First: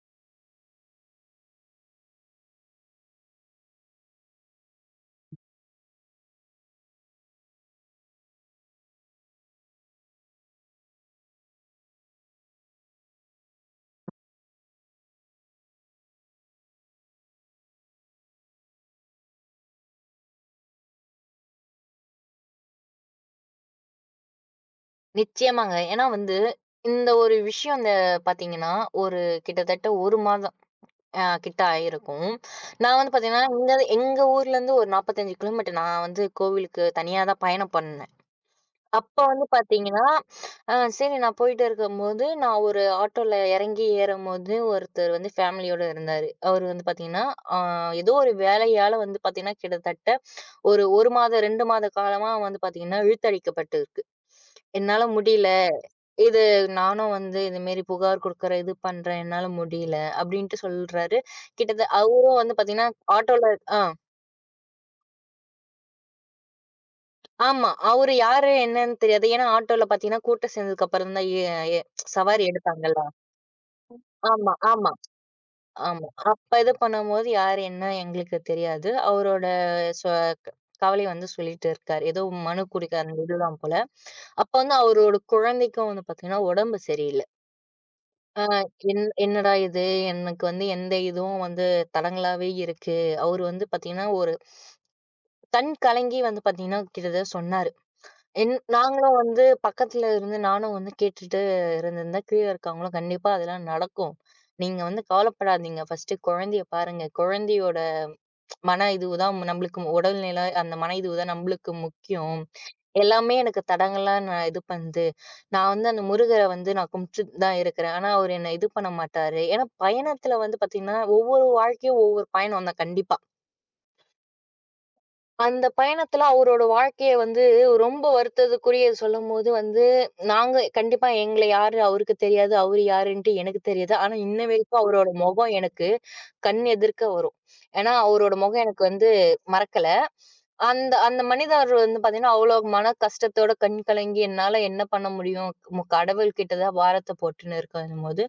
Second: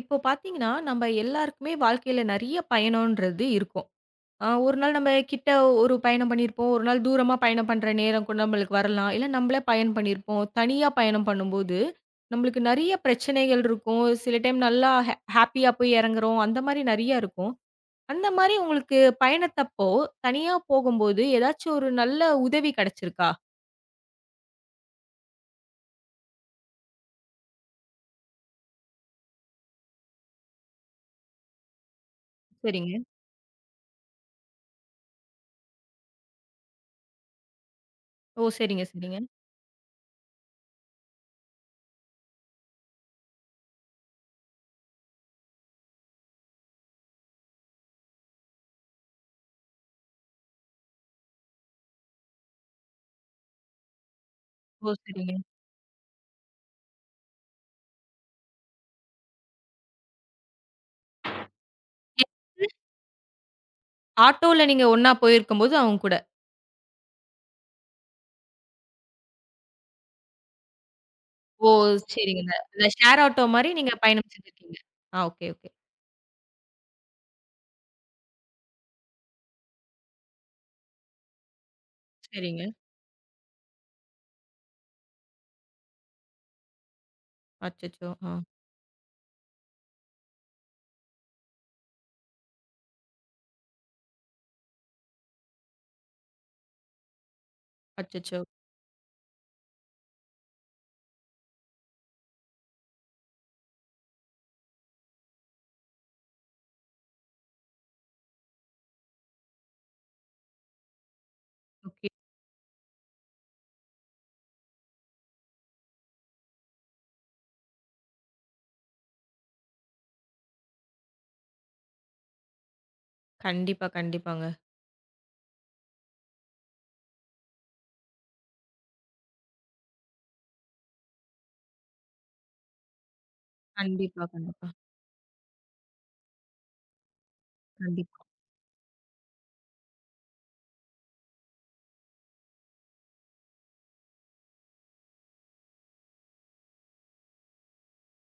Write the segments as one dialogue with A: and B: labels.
A: இப்போ பார்த்தீங்கன்னா, நம்ம எல்லாருக்குமே வாழ்க்கையில நெறைய பயணம்ன்றது இருக்கும். ஒரு நாள் நம்ம கிட்ட ஒரு பயணம் பண்ணியிருப்போம். ஒரு நாள் தூரமா பயணம் பண்ற நேரம் கூட நம்மளுக்கு வரலாம். இல்ல நம்மளே பயணம் பண்ணியிருப்போம். தனியா பயணம் பண்ணும்போது, நம்மளுக்கு நெறைய பிரச்சனைகள் இருக்கும். சில டைம் நல்லா ஹேப்பியா போய் இறங்குறோம். அந்த மாரி நெறையா இருக்கும். அந்த மாரி உங்களுக்கு பயணத்தப்போ, தனியா போகும்போது ஏதாச்சும் ஒரு நல்ல உதவி கிடைச்சிருக்கா?
B: நிச்சயமாங்க. ஏன்னா வந்து, இந்த ஒரு விஷயம் இந்த பார்த்தீங்கன்னா, ஒரு கிட்டத்தட்ட 1 மாதம் கிட்ட ஆயிருக்கும்.
A: சரிங்க.
B: நான் வந்து பார்த்தீங்கன்னா, இங்க எங்க ஊர்லேருந்து ஒரு 45 கிலோமீட்டர் நான் வந்து கோவிலுக்கு தனியா தான் பயணம் பண்ணேன்.
A: ஓ! சரிங்க, சரிங்க.
B: அப்போ வந்து பார்த்தீங்கன்னா, சரி நான் போயிட்டு இருக்கும்போது, நான் ஒரு ஆட்டோல இறங்கி ஏறும்போது, ஒருத்தர் வந்து ஃபேமிலியோட இருந்தாரு. அவரு வந்து பார்த்தீங்கன்னா, அ ஏதோ ஒரு வேலையால வந்து பார்த்தீங்கன்னா, கிட்டத்தட்ட ஒரு 1 மாத, 2 மாத காலமா வந்து பார்த்தீங்கன்னா, இழுத்தடிக்கப்பட்டிருக்கு.
A: ஓ!
B: "என்னால
A: சரிங்க.
B: முடியல. இது நானும் வந்து இது மாரி புகார் குடுக்குறேன், இது பண்றேன், என்னால முடியல" அப்டின்ட்டு சொல்றாரு. கிட்டத்த அவரும் வந்து பாத்தீங்கன்னா, ஆட்டோல ஆ.
A: ஆட்டோல நீங்க ஒண்ணா போயிருக்கும்போது அவங்க கூட.
B: ஆமா. அவரு யாரு என்னன்னு தெரியாது. ஏன்னா ஆட்டோல பாத்தீங்கன்னா, கூட்டம் சேர்ந்ததுக்கு அப்புறம் தான் எ
A: ஓ!
B: எ
A: சரிங்க.
B: சவாரி
A: இந்த இந்த
B: எடுத்தாங்கல்ல.
A: ஷேர் ஆட்டோ மாரி நீங்க பயணம்
B: ஆமா,
A: செஞ்சிருக்கீங்க.
B: ஆமா,
A: ஆ, ஓகே, ஓகே.
B: ஆமா. அப்ப இது பண்ணும்போது யாரு என்ன எங்களுக்கு தெரியாது. அவரோட சொ கவலைய வந்து சொல்லிட்டு இருக்காரு. ஏதோ மனு
A: சரிங்க.
B: குடுக்க அந்த இதுதான் போல. அப்ப வந்து அவரோட குழந்தைக்கும் வந்து பாத்தீங்கன்னா, உடம்பு சரியில்ல.
A: அச்சச்சோ! ஆ.
B: ஆ என் என்னடா இது! எனக்கு வந்து எந்த இதுவும் வந்து தடங்கலாவே இருக்கு. அவரு வந்து பாத்தீங்கன்னா, ஒரு கண் கலங்கி வந்து பாத்தீங்கன்னா, கிட்டத்தட்ட சொன்னாரு.
A: அச்சச்சோ!
B: என் நாங்களும் வந்து பக்கத்துல இருந்து நானும் வந்து கேட்டுட்டு இருந்திருந்தா, கீழ இருக்கவங்களும் கண்டிப்பா அதெல்லாம் நடக்கும். நீங்க வந்து கவலைப்படாதீங்க. ஃபர்ஸ்ட்டு குழந்தைய பாருங்க. குழந்தையோட மன இதுவு தான் நம்மளுக்கு உடல்நிலை, அந்த மன இதுவு தான் நம்மளுக்கு
A: ஓகே.
B: முக்கியம். எல்லாமே எனக்கு தடங்கலா நான் இது பண்ணுது. நான் வந்து அந்த முருகர வந்து நான் கும்பிட்டுட்டு தான் இருக்கிறேன். ஆனா, அவரு என்ன இது பண்ண மாட்டாரு. ஏன்னா, பயணத்துல வந்து பார்த்தீங்கன்னா, ஒவ்வொரு வாழ்க்கையும் ஒவ்வொரு பயணம் தான் கண்டிப்பா.
A: கண்டிப்பா, கண்டிப்பாங்க.
B: அந்த பயணத்துல அவரோட வாழ்க்கைய வந்து ரொம்ப வருத்தத்துக்குரிய சொல்லும்போது வந்து, நாங்க கண்டிப்பா எங்கள யாரு அவருக்கு தெரியாது, அவரு யாருன்ட்டு எனக்கு தெரியாது. ஆனா,
A: கண்டிப்பா,
B: இன்ன
A: கண்டிப்பா.
B: வரைக்கும் அவரோட முகம் எனக்கு கண் எதிர்க்க வரும். ஏன்னா,
A: கண்டிப்பா.
B: அவரோட முகம் எனக்கு வந்து மறக்கல. அந்த அந்த மனிதர் வந்து பார்த்தீங்கன்னா, அவ்ளோ மன கஷ்டத்தோட கண் கலங்கி, என்னால என்ன பண்ண முடியும்? கடவுள் கிட்ட தான் பாரத்த போட்டுன்னு இருக்கும்போது,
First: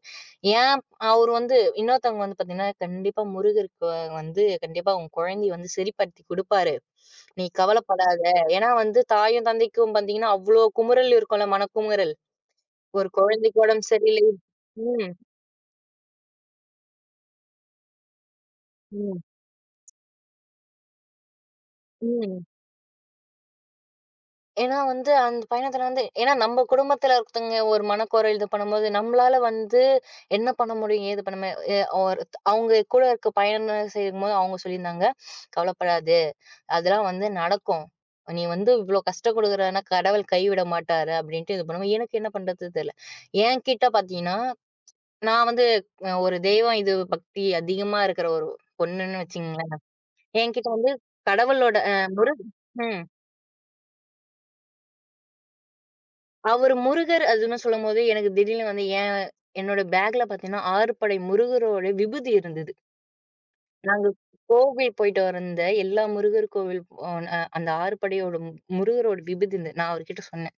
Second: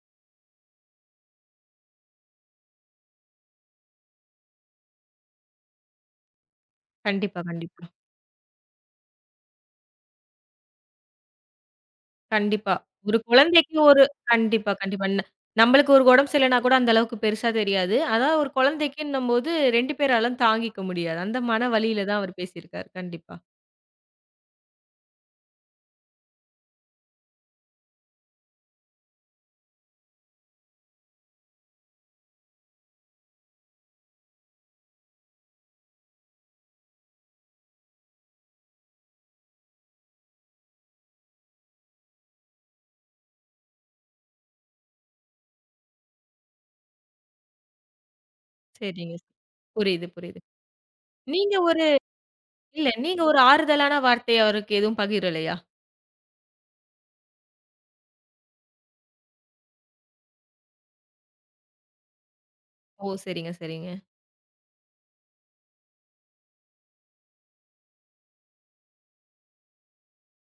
B: ஏன் அவரு வந்து இன்னொருத்தவங்க வந்து பார்த்தீங்கன்னா, கண்டிப்பா முருகருக்கு வந்து கண்டிப்பா உன் குழந்தைய வந்து சரிப்படுத்தி குடுப்பாரு.
A: கண்டிப்பா,
B: நீ
A: கண்டிப்பா.
B: கவலைப்படாத. ஏன்னா வந்து தாயும், தந்தைக்கும் பார்த்தீங்கன்னா, அவ்ளோ குமுறல் இருக்கும்ல, மனக்குமுறல்.
A: கண்டிப்பா.
B: ஒரு
A: ஒரு
B: குழந்தைக்கு
A: குழந்தைக்கு
B: உடம்பு
A: ஒரு
B: சரியில்லை.
A: கண்டிப்பா, கண்டிப்பா.
B: ம்,
A: நம்மளுக்கு ஒரு உடம்பு சரியில்லனா கூட அந்த அளவுக்கு பெருசா தெரியாது. அதான் ஒரு
B: ம்,
A: குழந்தைக்குன்னும்போது 2 பேராலும் தாங்கிக்க முடியாது. அந்த மன வலியில தான் அவர்
B: ம்.
A: பேசியிருக்காரு. கண்டிப்பா.
B: ஏன்னா வந்து, அந்த பயணத்துல வந்து ஏன்னா நம்ம குடும்பத்துல ஒருத்தவங்க ஒரு மனக்குறைல் இது பண்ணும்போது, நம்மளால வந்து என்ன பண்ண முடியும்? ஏது பண்ண முடியும்? ஒரு அவங்க கூட இருக்க பயணம் செய்யும்போது அவங்க சொல்லியிருந்தாங்க, "கவலைப்படாத! அதெல்லாம் வந்து நடக்கும். நீ வந்து இவ்ளோ கஷ்டம் குடுக்குறன்னா, கடவுள் கைவிட மாட்டாரு." அப்படின்ட்டு இது பண்ணுவோம். எனக்கு என்ன பண்றது தெரியல. என்கிட்ட பாத்தீங்கன்னா, நான் வந்து ஒரு தெய்வம் இது பக்தி அதிகமா இருக்கிற ஒரு
A: சரிங்க.
B: பொண்ணுன்னு வச்சுக்கங்களேன்.
A: புரியுது, புரியுது.
B: என்கிட்ட வந்து
A: நீங்க
B: கடவுளோட
A: ஒரு
B: அ முரு
A: இல்ல
B: ம்.
A: நீங்க ஒரு ஆறுதலான வார்த்தை அவருக்கு எதுவும் பகிரலையா?
B: அவரு முருகர் அதுன்னு சொல்லும்போது, எனக்கு திடீர்னு வந்து ஏன் என்னோட பேக்ல பார்த்தீங்கன்னா, 6 படை முருகரோட விபூதி இருந்தது.
A: ஓ! சரிங்க, சரிங்க.
B: நாங்க கோவில் போயிட்டு வந்த எல்லா முருகர் கோவில் அந்த 6 படையோட முருகரோட விபூதி இருந்தது. நான் அவர்கிட்ட சொன்னேன்.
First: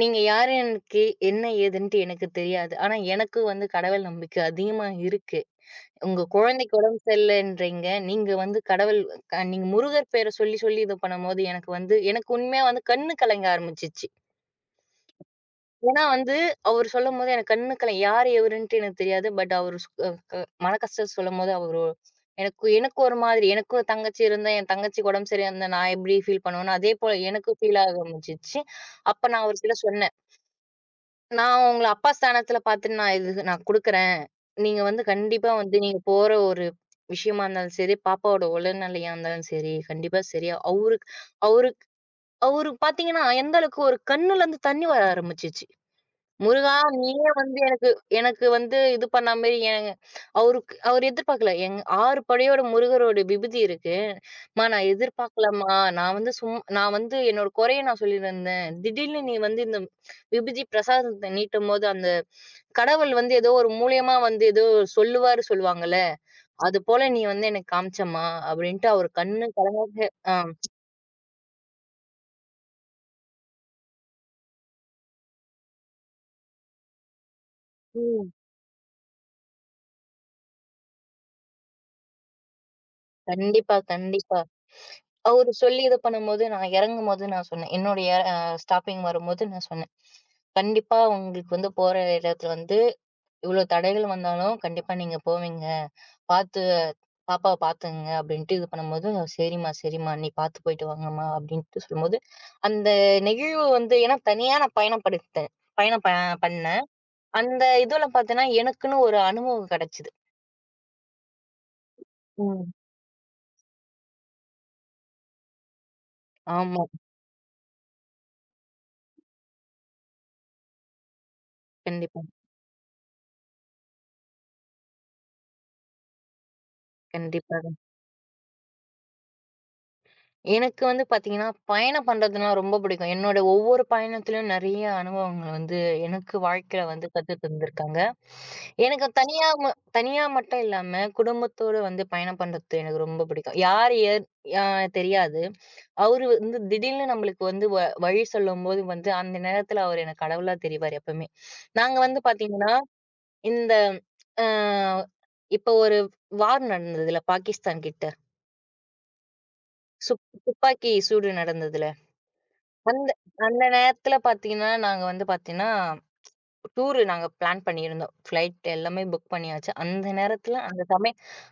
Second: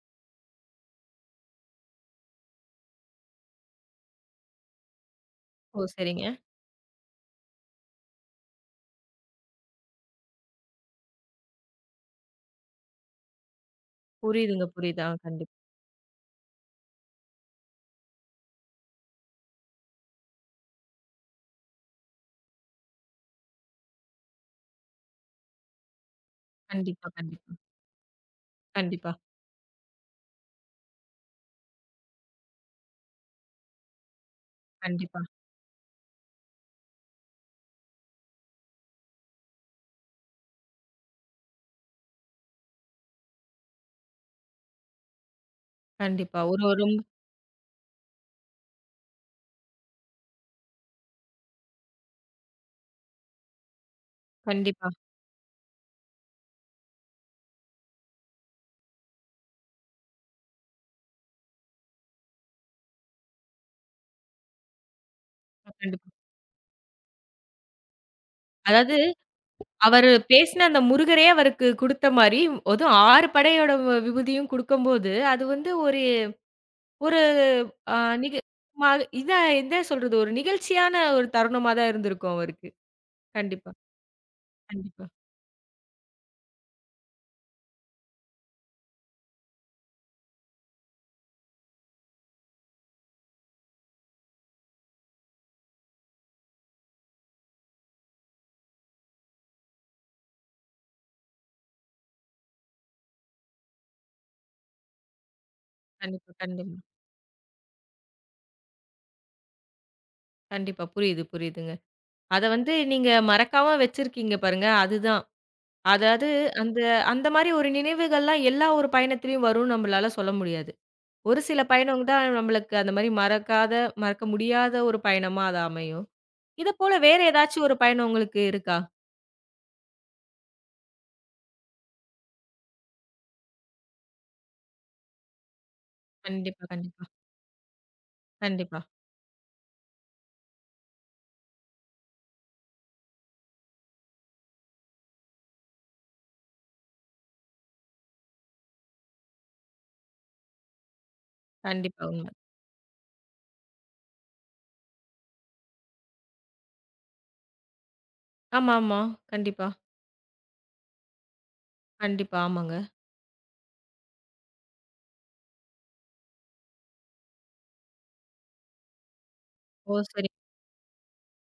B: "நீங்க யாரு எனக்கு என்ன ஏதுன்ட்டு எனக்கு தெரியாது. ஆனா எனக்கு வந்து கடவுள் நம்பிக்கை அதிகமா இருக்கு.
A: ஓ!
B: உங்க
A: சரிங்க.
B: குழந்தைக்கு உடம்பு சரியில்லன்றீங்க. நீங்க வந்து கடவுள் நீங்க முருகர் பேர சொல்லி, சொல்லி இத பண்ணும்போது எனக்கு வந்து எனக்கு உண்மையா வந்து கண்ணு கலங்க ஆரம்பிச்சுச்சு."
A: புரியுதுங்க, புரியுது. ஆ,
B: ஏன்னா வந்து, அவரு சொல்லும்போது எனக்கு கண்ணுக்கல யாரு எவருன்ட்டு எனக்கு தெரியாது. பட் அவரு ஸ் அ க மன கஷ்டம் சொல்லும்போது அவரு எனக்கு எனக்கு ஒரு மாதிரி எனக்கு ஒரு தங்கச்சி இருந்தா, என் தங்கச்சிக்கு உடம்பு சரியா இருந்தா நான் எப்படி ஃபீல் பண்ணுவேனோ, அதே
A: கண்டிப்பா,
B: போல
A: கண்டிப்பா,
B: எனக்கு ஃபீல் ஆக ஆரம்பிச்சுச்சு.
A: கண்டிப்பா,
B: அப்ப நான் அவர்கிட்ட சொன்னேன். "நான் உங்கள அப்பா ஸ்தானத்துல பார்த்துட்டு நான் இது நான் குடுக்குறேன். நீங்க வந்து
A: கண்டிப்பா,
B: கண்டிப்பா வந்து நீங்க போற ஒரு விஷயமா இருந்தாலும் சரி, பாப்பாவோட உடல்நிலையா இருந்தாலும் சரி, கண்டிப்பா சரியா." அவருக்கு அவருக்கு அவருக்கு பார்த்தீங்கன்னா, எந்த அளவுக்கு ஒரு கண்ணுலருந்து தண்ணி வர ஆரம்பிச்சுச்சு.
A: கண்டிப்பா. ஒரு
B: முருகா!
A: ஒரு ரொம்
B: நீயே வந்து எனக்கு எனக்கு வந்து இது பண்ண மாரி ஏங்க அவருக்கு அவர் எதிர்பார்க்கல. 6 படையோட முருகரோட விபூதி இருக்கு. "அம்மா நான்
A: கண்டிப்பா,
B: எதிர்பார்க்கலம்மா. நான் வந்து நான் வந்து என்னோட குறைய நான் சொல்லியிருந்தேன். திடீர்னு நீ வந்து இந்த விபூதி பிரசாதத்த நீட்டும்போது, அந்த கடவுள் வந்து ஏதோ ஒரு மூலியமா வந்து ஏதோ சொல்லுவாரு சொல்லுவாங்கல்ல.
A: கண்டிப்பா.
B: அது போல நீ வந்து எனக்கு காமிச்சம்மா" அப்படின்ட்டு
A: அதாவது
B: அவர் கண்ணு கலங்க
A: அவரு
B: ஆ.
A: பேசின அந்த முருகரே அவருக்கு குடுத்த மாரி, அதுவும் 6 படையோட வ விபூதியும் குடுக்கும்போது, அது வந்து ஒரு ஒரு அ
B: ம்.
A: நிக ம இதா என்ன சொல்றது? ஒரு நிகழ்ச்சியான ஒரு தருணமா தான் இருந்திருக்கும் அவருக்கு. கண்டிப்பா,
B: கண்டிப்பா, கண்டிப்பா.
A: கண்டிப்பா,
B: அவரு சொல்லி இது பண்ணும்போது, நான் இறங்கும்போது நான் சொன்னேன். என்னுடைய ஸ்டாப்பிங் வரும்போது நான் சொன்னேன். கண்டிப்பா உங்களுக்கு வந்து போற இடத்துல வந்து இவ்வளோ தடைகள் வந்தாலும் கண்டிப்பா நீங்க போவீங்க. பார்த்து பாப்பாவ பார்த்துங்க அப்படின்ட்டு இது பண்ணும்போது, "சரிம்மா, சரிம்மா. நீ பார்த்து போயிட்டு வாங்கம்மா" அப்படின்ட்டு சொல்லும்போது, அந்த நெகிழ்வு வந்து ஏன்னா தனியா நான் பயணப்படுத்தேன். பயணம் ப
A: கண்டிப்பா, கண்டிப்பா,
B: பண்ணேன். அந்த இதுல பார்த்தேன்னா, எனக்குன்னு ஒரு அனுபவம் கிடைச்சது.
A: கண்டிப்பா. புரியுது, புரியுதுங்க. அத
B: ம்.
A: வந்து நீங்க மறக்காம வச்சிருக்கீங்க பாருங்க. அதுதான். அதாவது அந்த
B: ஆமா.
A: அந்த மாரி ஒரு நினைவுகள்லாம் எல்லா ஒரு பயணத்திலயும் வரும்னு நம்மளால சொல்ல முடியாது. ஒரு சில பயணம்
B: கண்டிப்பா,
A: தான் நம்மளுக்கு அந்த மாரி மறக்காத, மறக்க முடியாத ஒரு பயணமா அது அமையும். இத போல வேற
B: கண்டிப்பா.
A: ஏதாச்சும் ஒரு பயணம் உங்களுக்கு இருக்கா?
B: எனக்கு வந்து பாத்தீங்கன்னா, பயணம் பண்றதுன்னா ரொம்ப பிடிக்கும். என்னோட ஒவ்வொரு பயணத்திலும் நெறைய அனுபவங்கள் வந்து எனக்கு
A: கண்டிப்பா,
B: வாழ்க்கையில
A: கண்டிப்பா,
B: வந்து கத்து தந்திருக்காங்க.
A: கண்டிப்பா,
B: எனக்கு தனியா மட்டும் இல்லாம, குடும்பத்தோட வந்து பயணம் பண்றது எனக்கு ரொம்ப பிடிக்கும். யார் ஏத் அ தெரியாது. அவரு வந்து திடீர்னு நம்மளுக்கு வந்து வழி சொல்லும்போது வந்து, அந்த நேரத்துல அவரு எனக்கு கடவுளா தெரிவாரு எப்பவுமே. நாங்க
A: கண்டிப்பா
B: வந்து
A: உண்ம.
B: பாத்தீங்கன்னா, இந்த அ இப்ப ஒரு வார் நடந்ததுல்ல, பாகிஸ்தான் கிட்ட.
A: ஆமாமா. கண்டிப்பா,
B: துப்பாக்கி சூடு நடந்ததுல,
A: கண்டிப்பா. ஆமாங்க.
B: அந்த அந்த நேரத்துல பாத்தீங்கன்னா, நாங்க வந்து பாத்தீங்கன்னா, டூரு நாங்க பிளான் பண்ணியிருந்தோம். ஃப்ளைட் எல்லாமே புக் பண்ணியாச்சு.
A: ஓ!
B: அந்த
A: சரி,
B: நேரத்துல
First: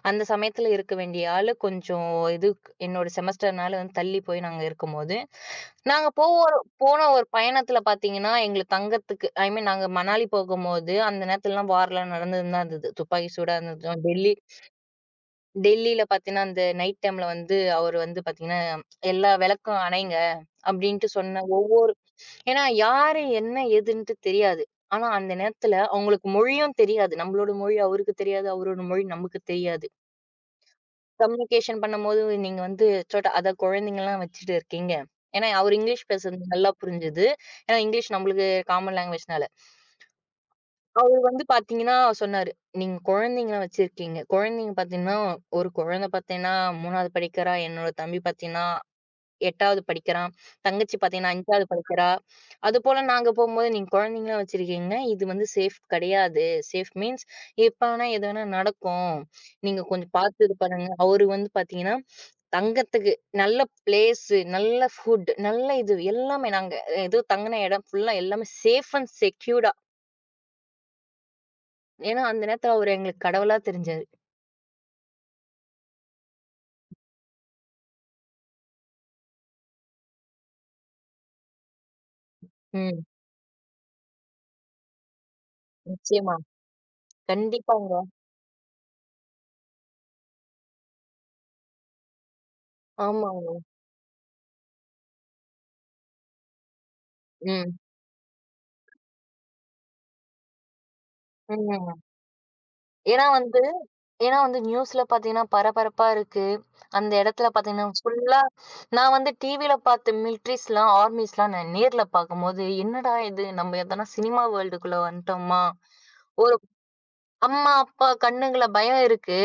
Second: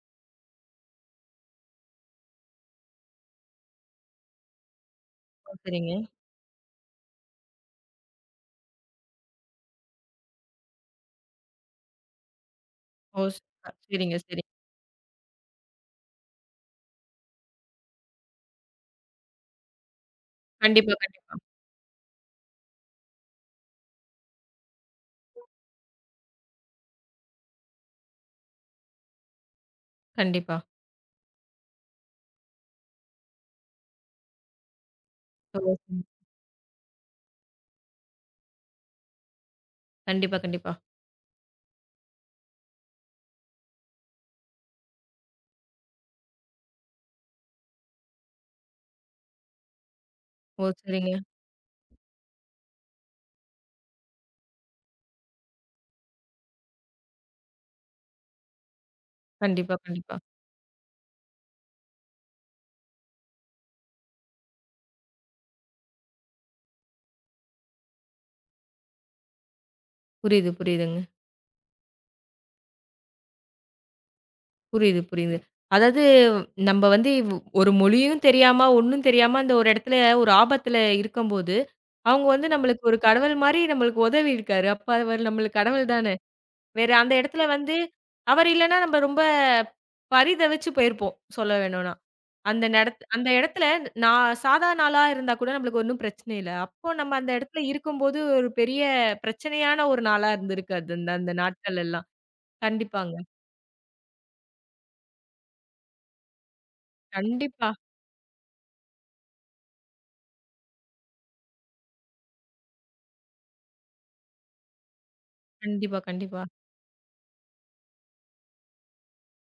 B: அந்த சமயத்துல இருக்க வேண்டிய ஆளு கொஞ்சம் இது என்னோட செமஸ்டர்னால வந்து தள்ளி போய் நாங்க இருக்கும்போது,
A: ஓ! சரிங்க.
B: நாங்க போவோம் போன ஒரு பயணத்துல பாத்தீங்கன்னா, எங்களுக்கு தங்கறதுக்கு ஐ மீன் நாங்க மணாலி போகும்போது, அந்த நேரத்துலலாம் வார்லாம் நடந்துன்னு தான் இருந்தது.
A: ஓ!
B: துப்பாக்கி
A: ஸ்
B: சூடா
A: அ
B: இருந்ததும்,
A: சரிங்க, சரி.
B: டெல்லில பார்த்தீங்கன்னா, அந்த நைட் டைம்ல வந்து அவரு வந்து பார்த்தீங்கன்னா, எல்லா விளக்கும் அணைங்க
A: கண்டிப்பா,
B: அப்டின்ட்டு
A: கண்டிப்பா,
B: சொன்ன ஒவ்வொரு ஏன்னா யாரு என்ன ஏதுன்ட்டு தெரியாது. ஆனா அந்த நேரத்துல அவங்களுக்கு மொழியும் தெரியாது. நம்மளோட மொழி அவருக்கு தெரியாது. அவரோட மொழி நமக்கு தெரியாது.
A: கண்டிப்பா.
B: கம்யூனிகேஷன் பண்ணும்போது நீங்க வந்து சோட்ட அத குழந்தைங்கலாம் வச்சுட்டு இருக்கீங்க. ஏன்னா
A: ஓ!
B: அவரு
A: சரி.
B: இங்கிலீஷ் பேசுறது நல்லா புரிஞ்சுது. ஏன்னா இங்கிலீஷ் நம்மளுக்கு காமன் லாங்குவேஜ்னால.
A: கண்டிப்பா, கண்டிப்பா.
B: அவரு வந்து பாத்தீங்கன்னா சொன்னாரு, "நீங்க குழந்தைங்கள வச்சிருக்கீங்க. குழந்தைங்க பாத்தீங்கன்னா, ஒரு குழந்தை பாத்தீங்கன்னா 3வது படிக்கிறா. என்னோட தம்பி பாத்தீங்கன்னா 8வது படிக்கிறான்.
A: ஓ!
B: தங்கச்சி
A: சரிங்க.
B: பாத்தீங்கன்னா 5வது படிக்கிறா. அதுபோல நாங்க போம்போது நீங்க குழந்தைங்கள வச்சிருக்கீங்க. இது வந்து சேஃப் கிடையாது. சேஃப் மீன்ஸ் எப்ப வேணா எது வேணா நடக்கும்.
A: கண்டிப்பா,
B: நீங்க கொஞ்சம்
A: கண்டிப்பா.
B: பாத்து இது பண்ணுங்க." அவரு வந்து பாத்தீங்கன்னா, தங்கறதுக்கு நல்ல பிளேஸ், நல்ல ஃபுட், நல்ல இது எல்லாமே நாங்க ஏதோ தங்குன இடம் ஃபுல்லா எல்லாமே சேஃப் அண்ட் செக்யூர்டா.
A: புரியுது, புரியுதுங்க.
B: ஏன்னா, அந்த நேரத்துல அவரு எங்களுக்கு கடவுளா தெரிஞ்சாரு.
A: புரியுது, புரியுது. அதாவது நம்ம வந்து ஒரு மொழியும் தெரியாம, ஒண்ணும் தெரியாம அந்த ஒரு இடத்துல ஒரு ஆபத்துல இருக்கும்போது, அவங்க வந்து நம்மளுக்கு ஒரு
B: ம்.
A: கடவுள் மாரி நம்மளுக்கு உதவி இருக்காரு. அப்ப அவரு நம்மளுக்கு கடவுள் தானே.
B: நிச்சயமா.
A: வேற அந்த இடத்துல வந்து
B: கண்டிப்பாங்க.
A: அவர் இல்லன்னா நம்ம ரொம்ப பரிதவிச்சு போயிருப்போம். சொல்ல வேணும்னா. அந்த அந்த
B: ஆமாங்க.
A: இடத்துல நான் சாதா நாளா இருந்தா கூட நம்மளுக்கு ஒண்ணும் பிரச்சனை இல்ல. அப்போ நம்ம அந்த இடத்துல
B: ம்.
A: இருக்கும்போது ஒரு பெரிய பிரச்சனையான ஒரு நாளா இருந்திருக்கு. அது அந்த அந்த நாட்கள்
B: ம்.
A: எல்லாம். கண்டிப்பாங்க.
B: ஏன்னா வந்து ஏன்னா வந்து நியூஸ்ல பாத்தீங்கன்னா, பரபரப்பா இருக்கு. அந்த இடத்துல
A: கண்டிப்பா,
B: பாத்தீங்கன்னா, ஃபுல்லா நான் வந்து டிவில பாத்த மிலிட்ரிஸ்லாம், ஆர்மிஸ்லாம் நான் நேர்ல பாக்கும்போது, என்னடா இது! நம்ம எதனா சினிமா வேர்ல்டுக்குள்ள வந்துட்டோமா?
A: கண்டிப்பா, கண்டிப்பா.
B: ஒரு அம்மா, அப்பா கண்ணுங்கள்ல பயம் இருக்கு.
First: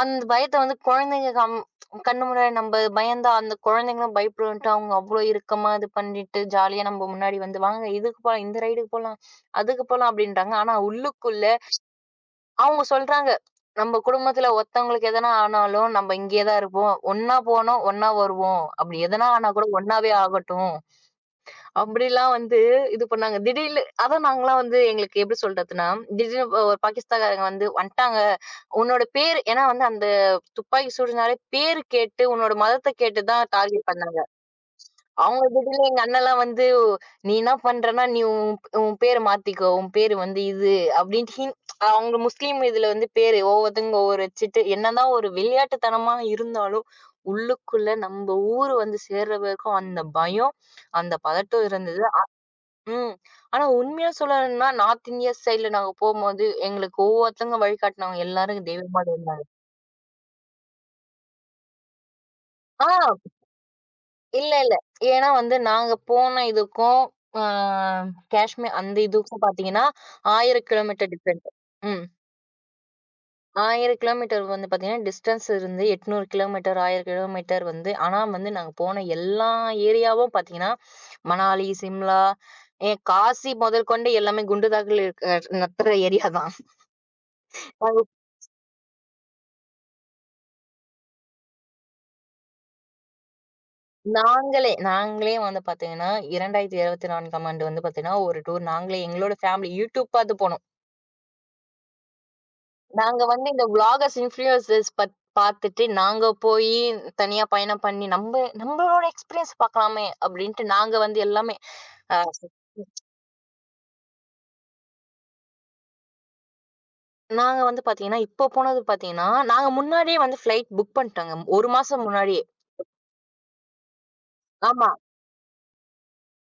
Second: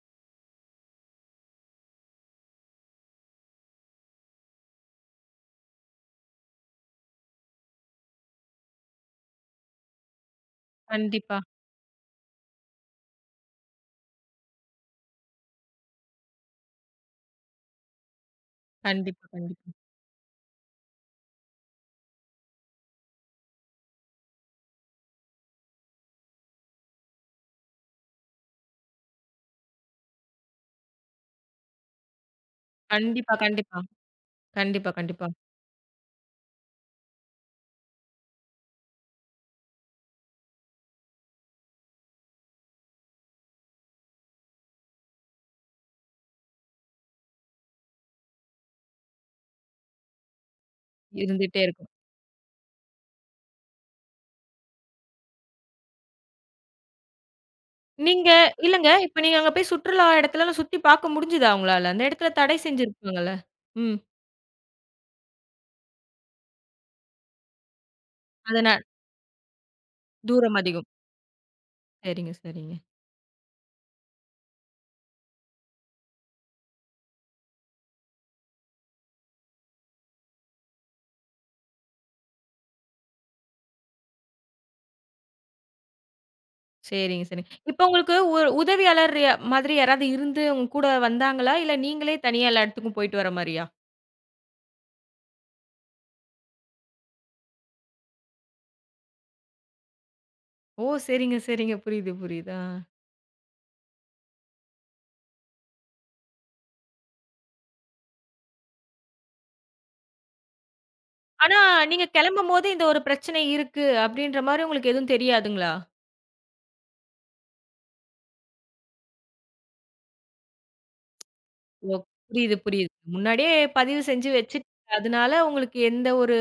B: அந்த பயத்த வந்து குழந்தைங்க கம் கண்ணு முன்னாடி நம்ப பயந்தா, அந்த குழந்தைங்களும் பயப்படுன்ட்டு, அவங்க அவ்ளோ இறுக்கமா இது பண்ணிட்டு, ஜாலியா நம்ப முன்னாடி வந்து, "வாங்க இதுக்கு போலாம், இந்த ரைடுக்கு போலாம், அதுக்கு போலாம்" அப்படின்றாங்க. ஆனா
A: கண்டிப்பா,
B: உள்ளுக்குள்ள அவங்க சொல்றாங்க, "நம்ப குடும்பத்துல ஒருத்தவங்களுக்கு எதனா ஆனாலும், நம்ப இங்கேயே தான் இருப்போம். ஒண்ணா போனோம், ஒண்ணா வருவோம். அப்படி
A: கண்டிப்பா,
B: எதனா ஆனா
A: கண்டிப்பா.
B: கூட ஒண்ணாவே ஆகட்டும்." அப்படிலாம் வந்து இது பண்ணாங்க. திடீர்னு அதான் நாங்கலாம் வந்து எங்களுக்கு எப்படி சொல்றதுன்னா, திடீர்னு ஒரு பாகிஸ்தான்காரங்க வந்து வந்துட்டாங்க. உன்னோட பேர் ஏன்னா வந்து அந்த துப்பாக்கி சூடுனாலே பேரு கேட்டு, உன்னோட மதத்த கேட்டு
A: கண்டிப்பா,
B: தான்
A: கண்டிப்பா.
B: டார்கெட் பண்ணாங்க.
A: கண்டிப்பா, கண்டிப்பா.
B: அவங்க திடீர்னு எங்க அண்ணன்லாம் வந்து, "நீ என்ன பண்றன்னா, நீ உன் உன் பேர மாத்திக்கோ. உன் பேரு வந்து இது" அப்படின்ட்டு அவங்க முஸ்லீம் இதுல வந்து பேரு ஒவ்வொருத்தங்க ஒவ்வொரு வச்சுட்டு என்னதான் ஒரு விளையாட்டுத்தனமா இருந்தாலும், உள்ளுக்குள்ள நம்ப ஊரு வந்து சேர்ற வரைக்கும் அந்த பயம், அந்த
A: இருந்துட்டே
B: பதட்டம்
A: இருக்கும்.
B: இருந்தது. ம். ஆனா உண்மையா சொல்லணும்னா, நார்த் இந்தியா சைட்ல நாங்க போம்போது, எங்களுக்கு ஒவ்வொருத்தங்க வழிகாட்டுனாங்க.
A: நீங்க
B: எல்லாரும்
A: இல்லங்க,
B: தெய்வமாரி
A: இப்ப நீங்க
B: இருந்தாங்க.
A: அங்க போய் சுற்றுலா இடத்துலலாம் சுத்தி பார்க்க முடிஞ்சுதா உங்களால? அந்த இடத்துல தடை
B: ஆ
A: செஞ்சிருப்பாங்கல்ல. ம்.
B: இல்ல, இல்ல. ஏன்னா வந்து நாங்க போன இதுக்கும், ஆ
A: அதனா
B: காஷ்மீர் அந்த இதுக்கும் பார்த்தீங்கன்னா,
A: தூரம்
B: 1000
A: அதிகம்.
B: Kilometre different. ம்.
A: சரிங்க, சரிங்க.
B: 1000 கிலோமீட்டர் வந்து பார்த்தீங்கன்னா, டிஸ்டன்ஸ் இருந்து 800 கிலோமீட்டர், 1000 கிலோமீட்டர் வந்து ஆனா வந்து நாங்க போன எல்லா ஏரியாவும் பார்த்தீங்கன்னா, மணாலி, சிம்லா, ஏன் காசி முதல் கொண்டு எல்லாமே குண்டு தாக்குல இருக்க நத்துற ஏரியா
A: சரிங்க, சரிங்க. இப்ப
B: தான்.
A: உங்களுக்கு ஒரு உதவியாளர் ய மாதிரி யாராவது இருந்து உங்க கூட வந்தாங்களா? இல்ல நீங்களே தனியா எல்லா இடத்துக்கும் போயிட்டு வர மாரியா?
B: நாங்களே நாங்களே வந்து பார்த்தீங்கன்னா, 2024ஆம் ஆண்டு வந்து பார்த்தீங்கன்னா, ஒரு டூர் நாங்களே எங்களோட ஃபேமிலி YouTube பார்த்து போனோம்.
A: ஓ! சரிங்க, சரிங்க. புரியுது, புரியுது. ஆ.
B: நாங்க வந்து இந்த வ்ளாகர்ஸ், இன்ஃப்ளூயன்சர்ஸ் பார்த்துட்டு, நாங்க போயி தனியா பயணம் பண்ணி, நம்ப நம்பளோட எக்ஸ்பீரியன்ஸ் பார்க்கலாமே! அப்டின்ட்டு நாங்க வந்து
A: ஆனா
B: எல்லாமே
A: நீங்க
B: அ
A: கிளம்பும்போது இந்த ஒரு பிரச்சனை இருக்கு, அப்படின்ற மாரி உங்களுக்கு எதுவும் தெரியாதுங்களா?
B: நாங்க வந்து பார்த்தீங்கன்னா, இப்போ போனது பார்த்தீங்கன்னா, நாங்க முன்னாடியே வந்து ஃப்ளைட் புக் பண்ணிட்டோங்க. 1
A: ஓ!
B: மாசம் முன்னாடியே.
A: புரியுது, புரியுது. முன்னாடியே பதிவு செஞ்சு வச்சுட்டு,
B: ஆமா,
A: அதனால உங்களுக்கு எந்த ஒரு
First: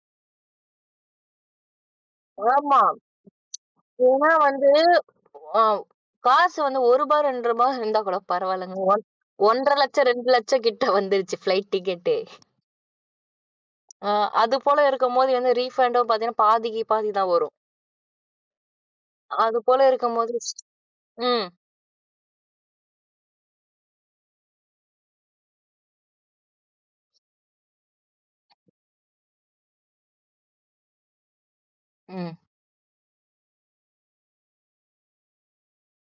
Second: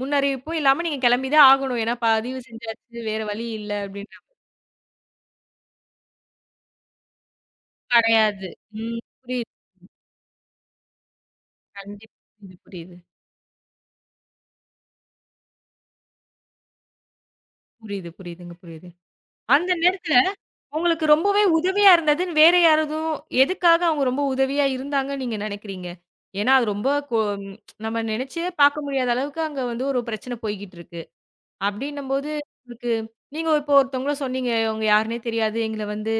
A: முன்னறிவிப்பும் இல்லாம நீங்க கிளம்பி தான் ஆகணும். ஏன்னா பதிவு
B: ஆமா.
A: செஞ்சாச்சு, வேற வழி இல்ல அப்டின்ற
B: ஏன்னா வந்து ஆ காசு வந்து ரூ. 1 ரூ. 2 இருந்தா கூட
A: கிடையாது.
B: பரவாயில்லங்க.
A: ம்.
B: ஒன்
A: புரியுது.
B: 1,50,000 2,00,000 கிட்ட வந்துருச்சு ஃப்ளைட்
A: கண்டிப்பா.
B: டிக்கெட்டே.
A: புரியுது, புரியுது.
B: அ அது போல இருக்கும்போது வந்து ரீஃபண்டும் பார்த்தீங்கன்னா, பாதிக்கு பாதி தான் வரும்.
A: புரியுது, புரியுதுங்க, புரியுது.
B: அது
A: அந்த
B: போல
A: நேரத்துல
B: இருக்கும்போது
A: உங்களுக்கு ரொம்பவே
B: ம்,
A: உதவியா இருந்ததுன்னு வேற யாரதும் எதுக்காக அவங்க ரொம்ப உதவியா இருந்தாங்கன்னு நீங்க நினைக்கிறீங்க? ஏன்னா அது ரொம்ப நம்ம நினைச்சே பார்க்க முடியாத அளவுக்கு அங்க வந்து ஒரு பிரச்சனை போய்க்கிட்டு இருக்கு. அப்டின்னும்போது,
B: ம்,
A: உங்களுக்கு நீங்க இப்போ ஒருத்தவங்கள சொன்னீங்க. அவங்க யாருன்னே தெரியாது. எங்கள வந்து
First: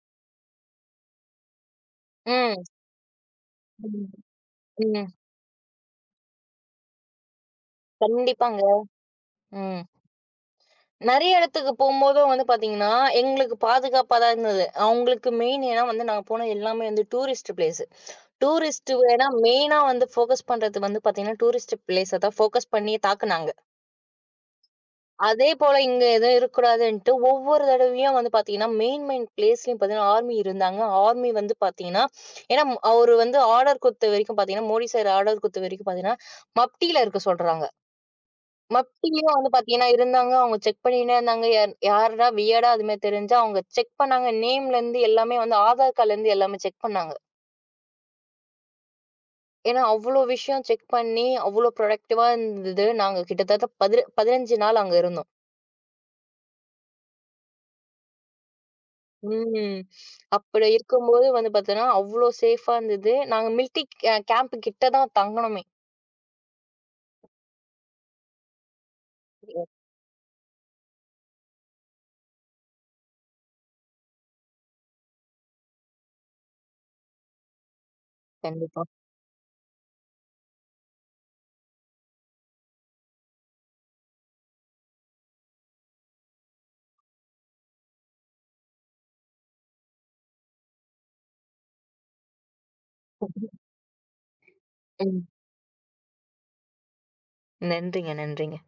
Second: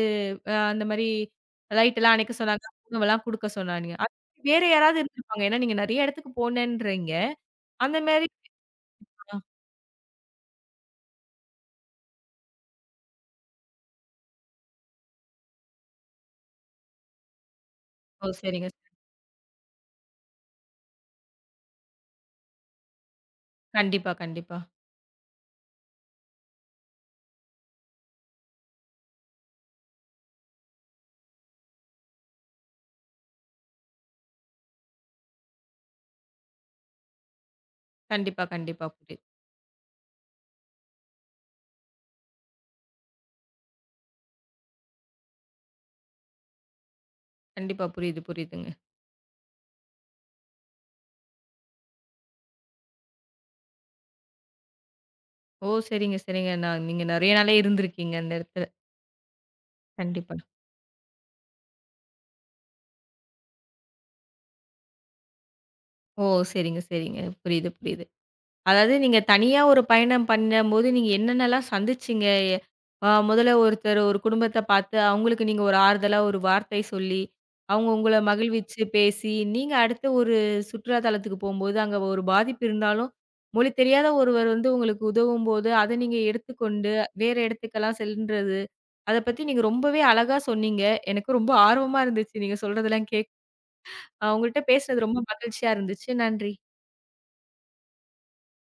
A: அந்த மாரி லைட்டெல்லாம் அணைக்க
B: ம்,
A: சொன்னாங்க. உணவெல்லாம் குடுக்க சொன்னாங்க.
B: ம்,
A: அது வேற யாராவது
B: ம்.
A: இருந்திருப்பாங்க. ஏன்னா நீங்க நெறைய இடத்துக்கு போனேன்றீங்க. அந்த மாரி
B: கண்டிப்பாங்க.
A: ஆ
B: ம். நெறைய இடத்துக்கு போம்போதும் வந்து பார்த்தீங்கன்னா, எங்களுக்கு பாதுகாப்பா தான் இருந்தது. அவங்களுக்கு மெயின் ஏன்னா வந்து நாங்க போன எல்லாமே வந்து டூரிஸ்ட் பிளேஸு.
A: ஓ! சரிங்க.
B: டூரிஸ்ட் ஏன்னா மெயினா வந்து ஃபோக்கஸ் பண்றது வந்து பார்த்தீங்கன்னா, டூரிஸ்ட் பிளேஸ தான் ஃபோக்கஸ் பண்ணி தாக்குனாங்க.
A: கண்டிப்பா, கண்டிப்பா.
B: அதே போல இங்க எதுவும் இருக்கக்கூடாதுன்ட்டு, ஒவ்வொரு தடவையும் வந்து பார்த்தீங்கன்னா, மெயின் மெயின் பிளேஸ்லயும் பார்த்தீங்கன்னா, ஆர்மி இருந்தாங்க. ஆர்மி வந்து பார்த்தீங்கன்னா, ஏன்னா அவரு வந்து ஆர்டர் குடுத்த வரைக்கும் பார்த்தீங்கன்னா, மோடி சார் ஆர்டர் குடுத்த வரைக்கும் பார்த்தீங்கன்னா, மப்டியில இருக்க சொல்றாங்க.
A: கண்டிப்பா, கண்டிப்பா. புரியுது.
B: மப்டிலயும் வந்து பார்த்தீங்கன்னா இருந்தாங்க. அவங்க செக் பண்ணின்னே இருந்தாங்க. யார் யார்டா வியர்டா அதுமாரி தெரிஞ்சா அவங்க செக் பண்ணாங்க. நேம்லேருந்து எல்லாமே வந்து ஆதார் கார்ட்லேருந்து எல்லாமே செக் பண்ணாங்க.
A: கண்டிப்பா புரியுது, புரியுதுங்க.
B: ஏன்னா அவ்ளோ விஷயம் செக் பண்ணி, அவ்ளோ ப்ரொடக்டிவா இருந்தது. நாங்க கிட்டத்தட்ட பதின 15 நாள் அங்க இருந்தோம்.
A: ஓ! சரிங்க, சரிங்க. நான் நீங்க நெறைய நாளே இருந்திருக்கீங்க அந்த இடத்துல.
B: ம்.
A: கண்டிப்பா.
B: அப்படி இருக்கும்போது வந்து பார்த்தீங்கன்னா, அவ்ளோ சேஃபா இருந்தது. நாங்க மில்ட்டி கே கேம்ப் கிட்ட தான் தங்கணுமே.
A: ஓ! சரிங்க, சரிங்க. புரியுது, புரியுது. அதாவது நீங்க தனியா ஒரு பயணம் பண்ணம்போது, நீங்க என்னென்னலாம் சந்திச்சீங்க? எ அ முதல்ல ஒருத்தர் ஒரு குடும்பத்த பார்த்து, அவங்களுக்கு நீங்க ஒரு ஆறுதலா ஒரு வார்த்தை சொல்லி, அவங்க உங்கள மகிழ்விச்சு
B: கண்டிப்பா.
A: பேசி, நீங்க அடுத்த ஒரு சுற்றுலா தலத்துக்கு போம்போது, அங்க ஒரு பாதிப்பு இருந்தாலும், மொழி தெரியாத ஒருவர் வந்து உங்களுக்கு உதவும்போது, அத நீங்க எடுத்துக்கொண்டு, வேற இடத்துக்கெல்லாம் செல்றது. அத பத்தி நீங்க ரொம்பவே அழகா சொன்னீங்க. எனக்கு ரொம்ப ஆர்வமா இருந்துச்சு, நீங்க சொல்றதெல்லாம் கேக் அ உங்கள்ட்ட பேசுனது ரொம்ப
B: ம்.
A: மகிழ்ச்சியா இருந்துச்சு. நன்றி.
B: நன்றிங்க, நன்றிங்க.